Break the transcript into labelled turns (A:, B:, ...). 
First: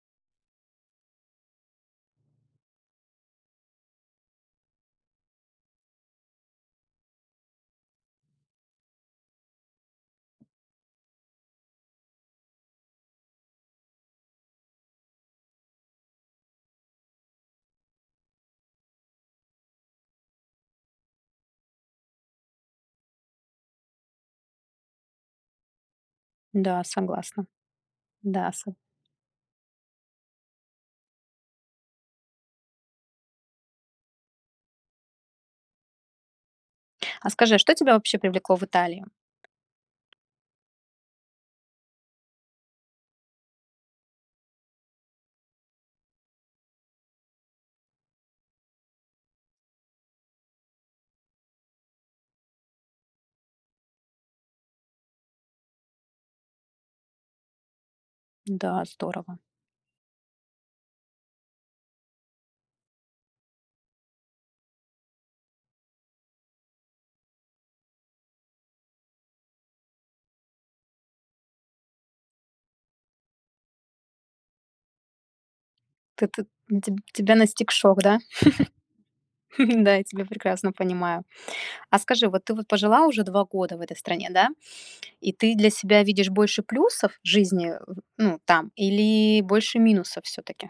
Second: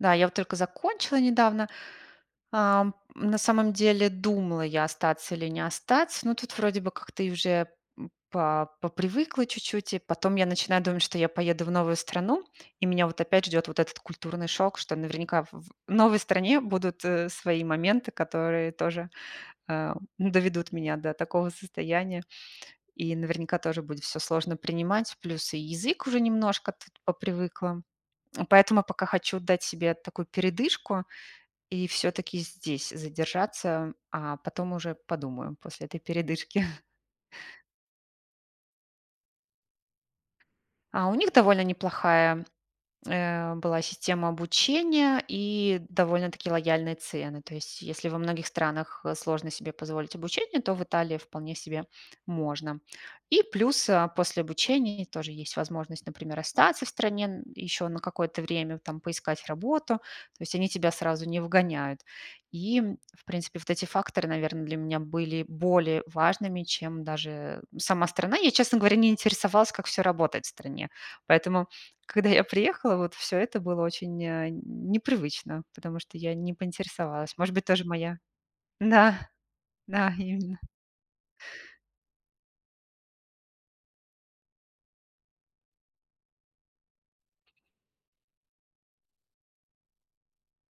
A: Да, я вот только закончила недавно, ам. На самом деле думала я остаться или не остаться, но тут вроде бы как-то уже, м, по попривыкла чуть-чуть. И потом я начинаю думать, что я поеду в новую страну, и меня вот опять ждёт вот этот культурный шок, что наверняка в в новой стране будут, э, свои моменты, которые тоже, э, доведут меня до такого состояния. И наверняка тоже будет всё сложно принимать. Плюс и язык уже немножко
B: Да,
A: тут
B: согласна.
A: попривыкла,
B: Да, са
A: поэтому пока хочу дать себе такую передышку и всё-таки здесь задержаться, а потом уже подумаю после этой передышки.
B: А скажи, что тебя вообще привлекло в Италии?
A: А у них довольно неплохая, э, была система обучения и довольно-таки лояльные цены. То есть, если во многих странах сложно себе позволить обучение, то в Италии вполне себе можно. И плюс, а, после обучения тоже есть возможность, например, остаться в стране н еще на какое-то время,
B: Да,
A: там
B: здорово.
A: поискать работу. То есть они тебя сразу не выгоняют. И, м, в принципе, вот эти факторы, наверно, для меня были более важными, чем даже сама страна. Я, честно говоря, не интересовалась, как всё работает в стране. Поэтому, когда я приехала, вот всё это было очень, э, не непривычно, потому что
B: Ты
A: я
B: ты
A: не
B: Теб тебя
A: поинтересовалась. Может быть,
B: настиг
A: тоже
B: шок,
A: моя
B: да?
A: Да.
B: Да, я
A: Да,
B: тебя
A: именно.
B: прекрасно понимаю. А скажи, вот ты вот пожила уже 2 в этой стране, да, и ты для себя видишь больше плюсов в жизни, э, ну, там или больше минусов всё-таки?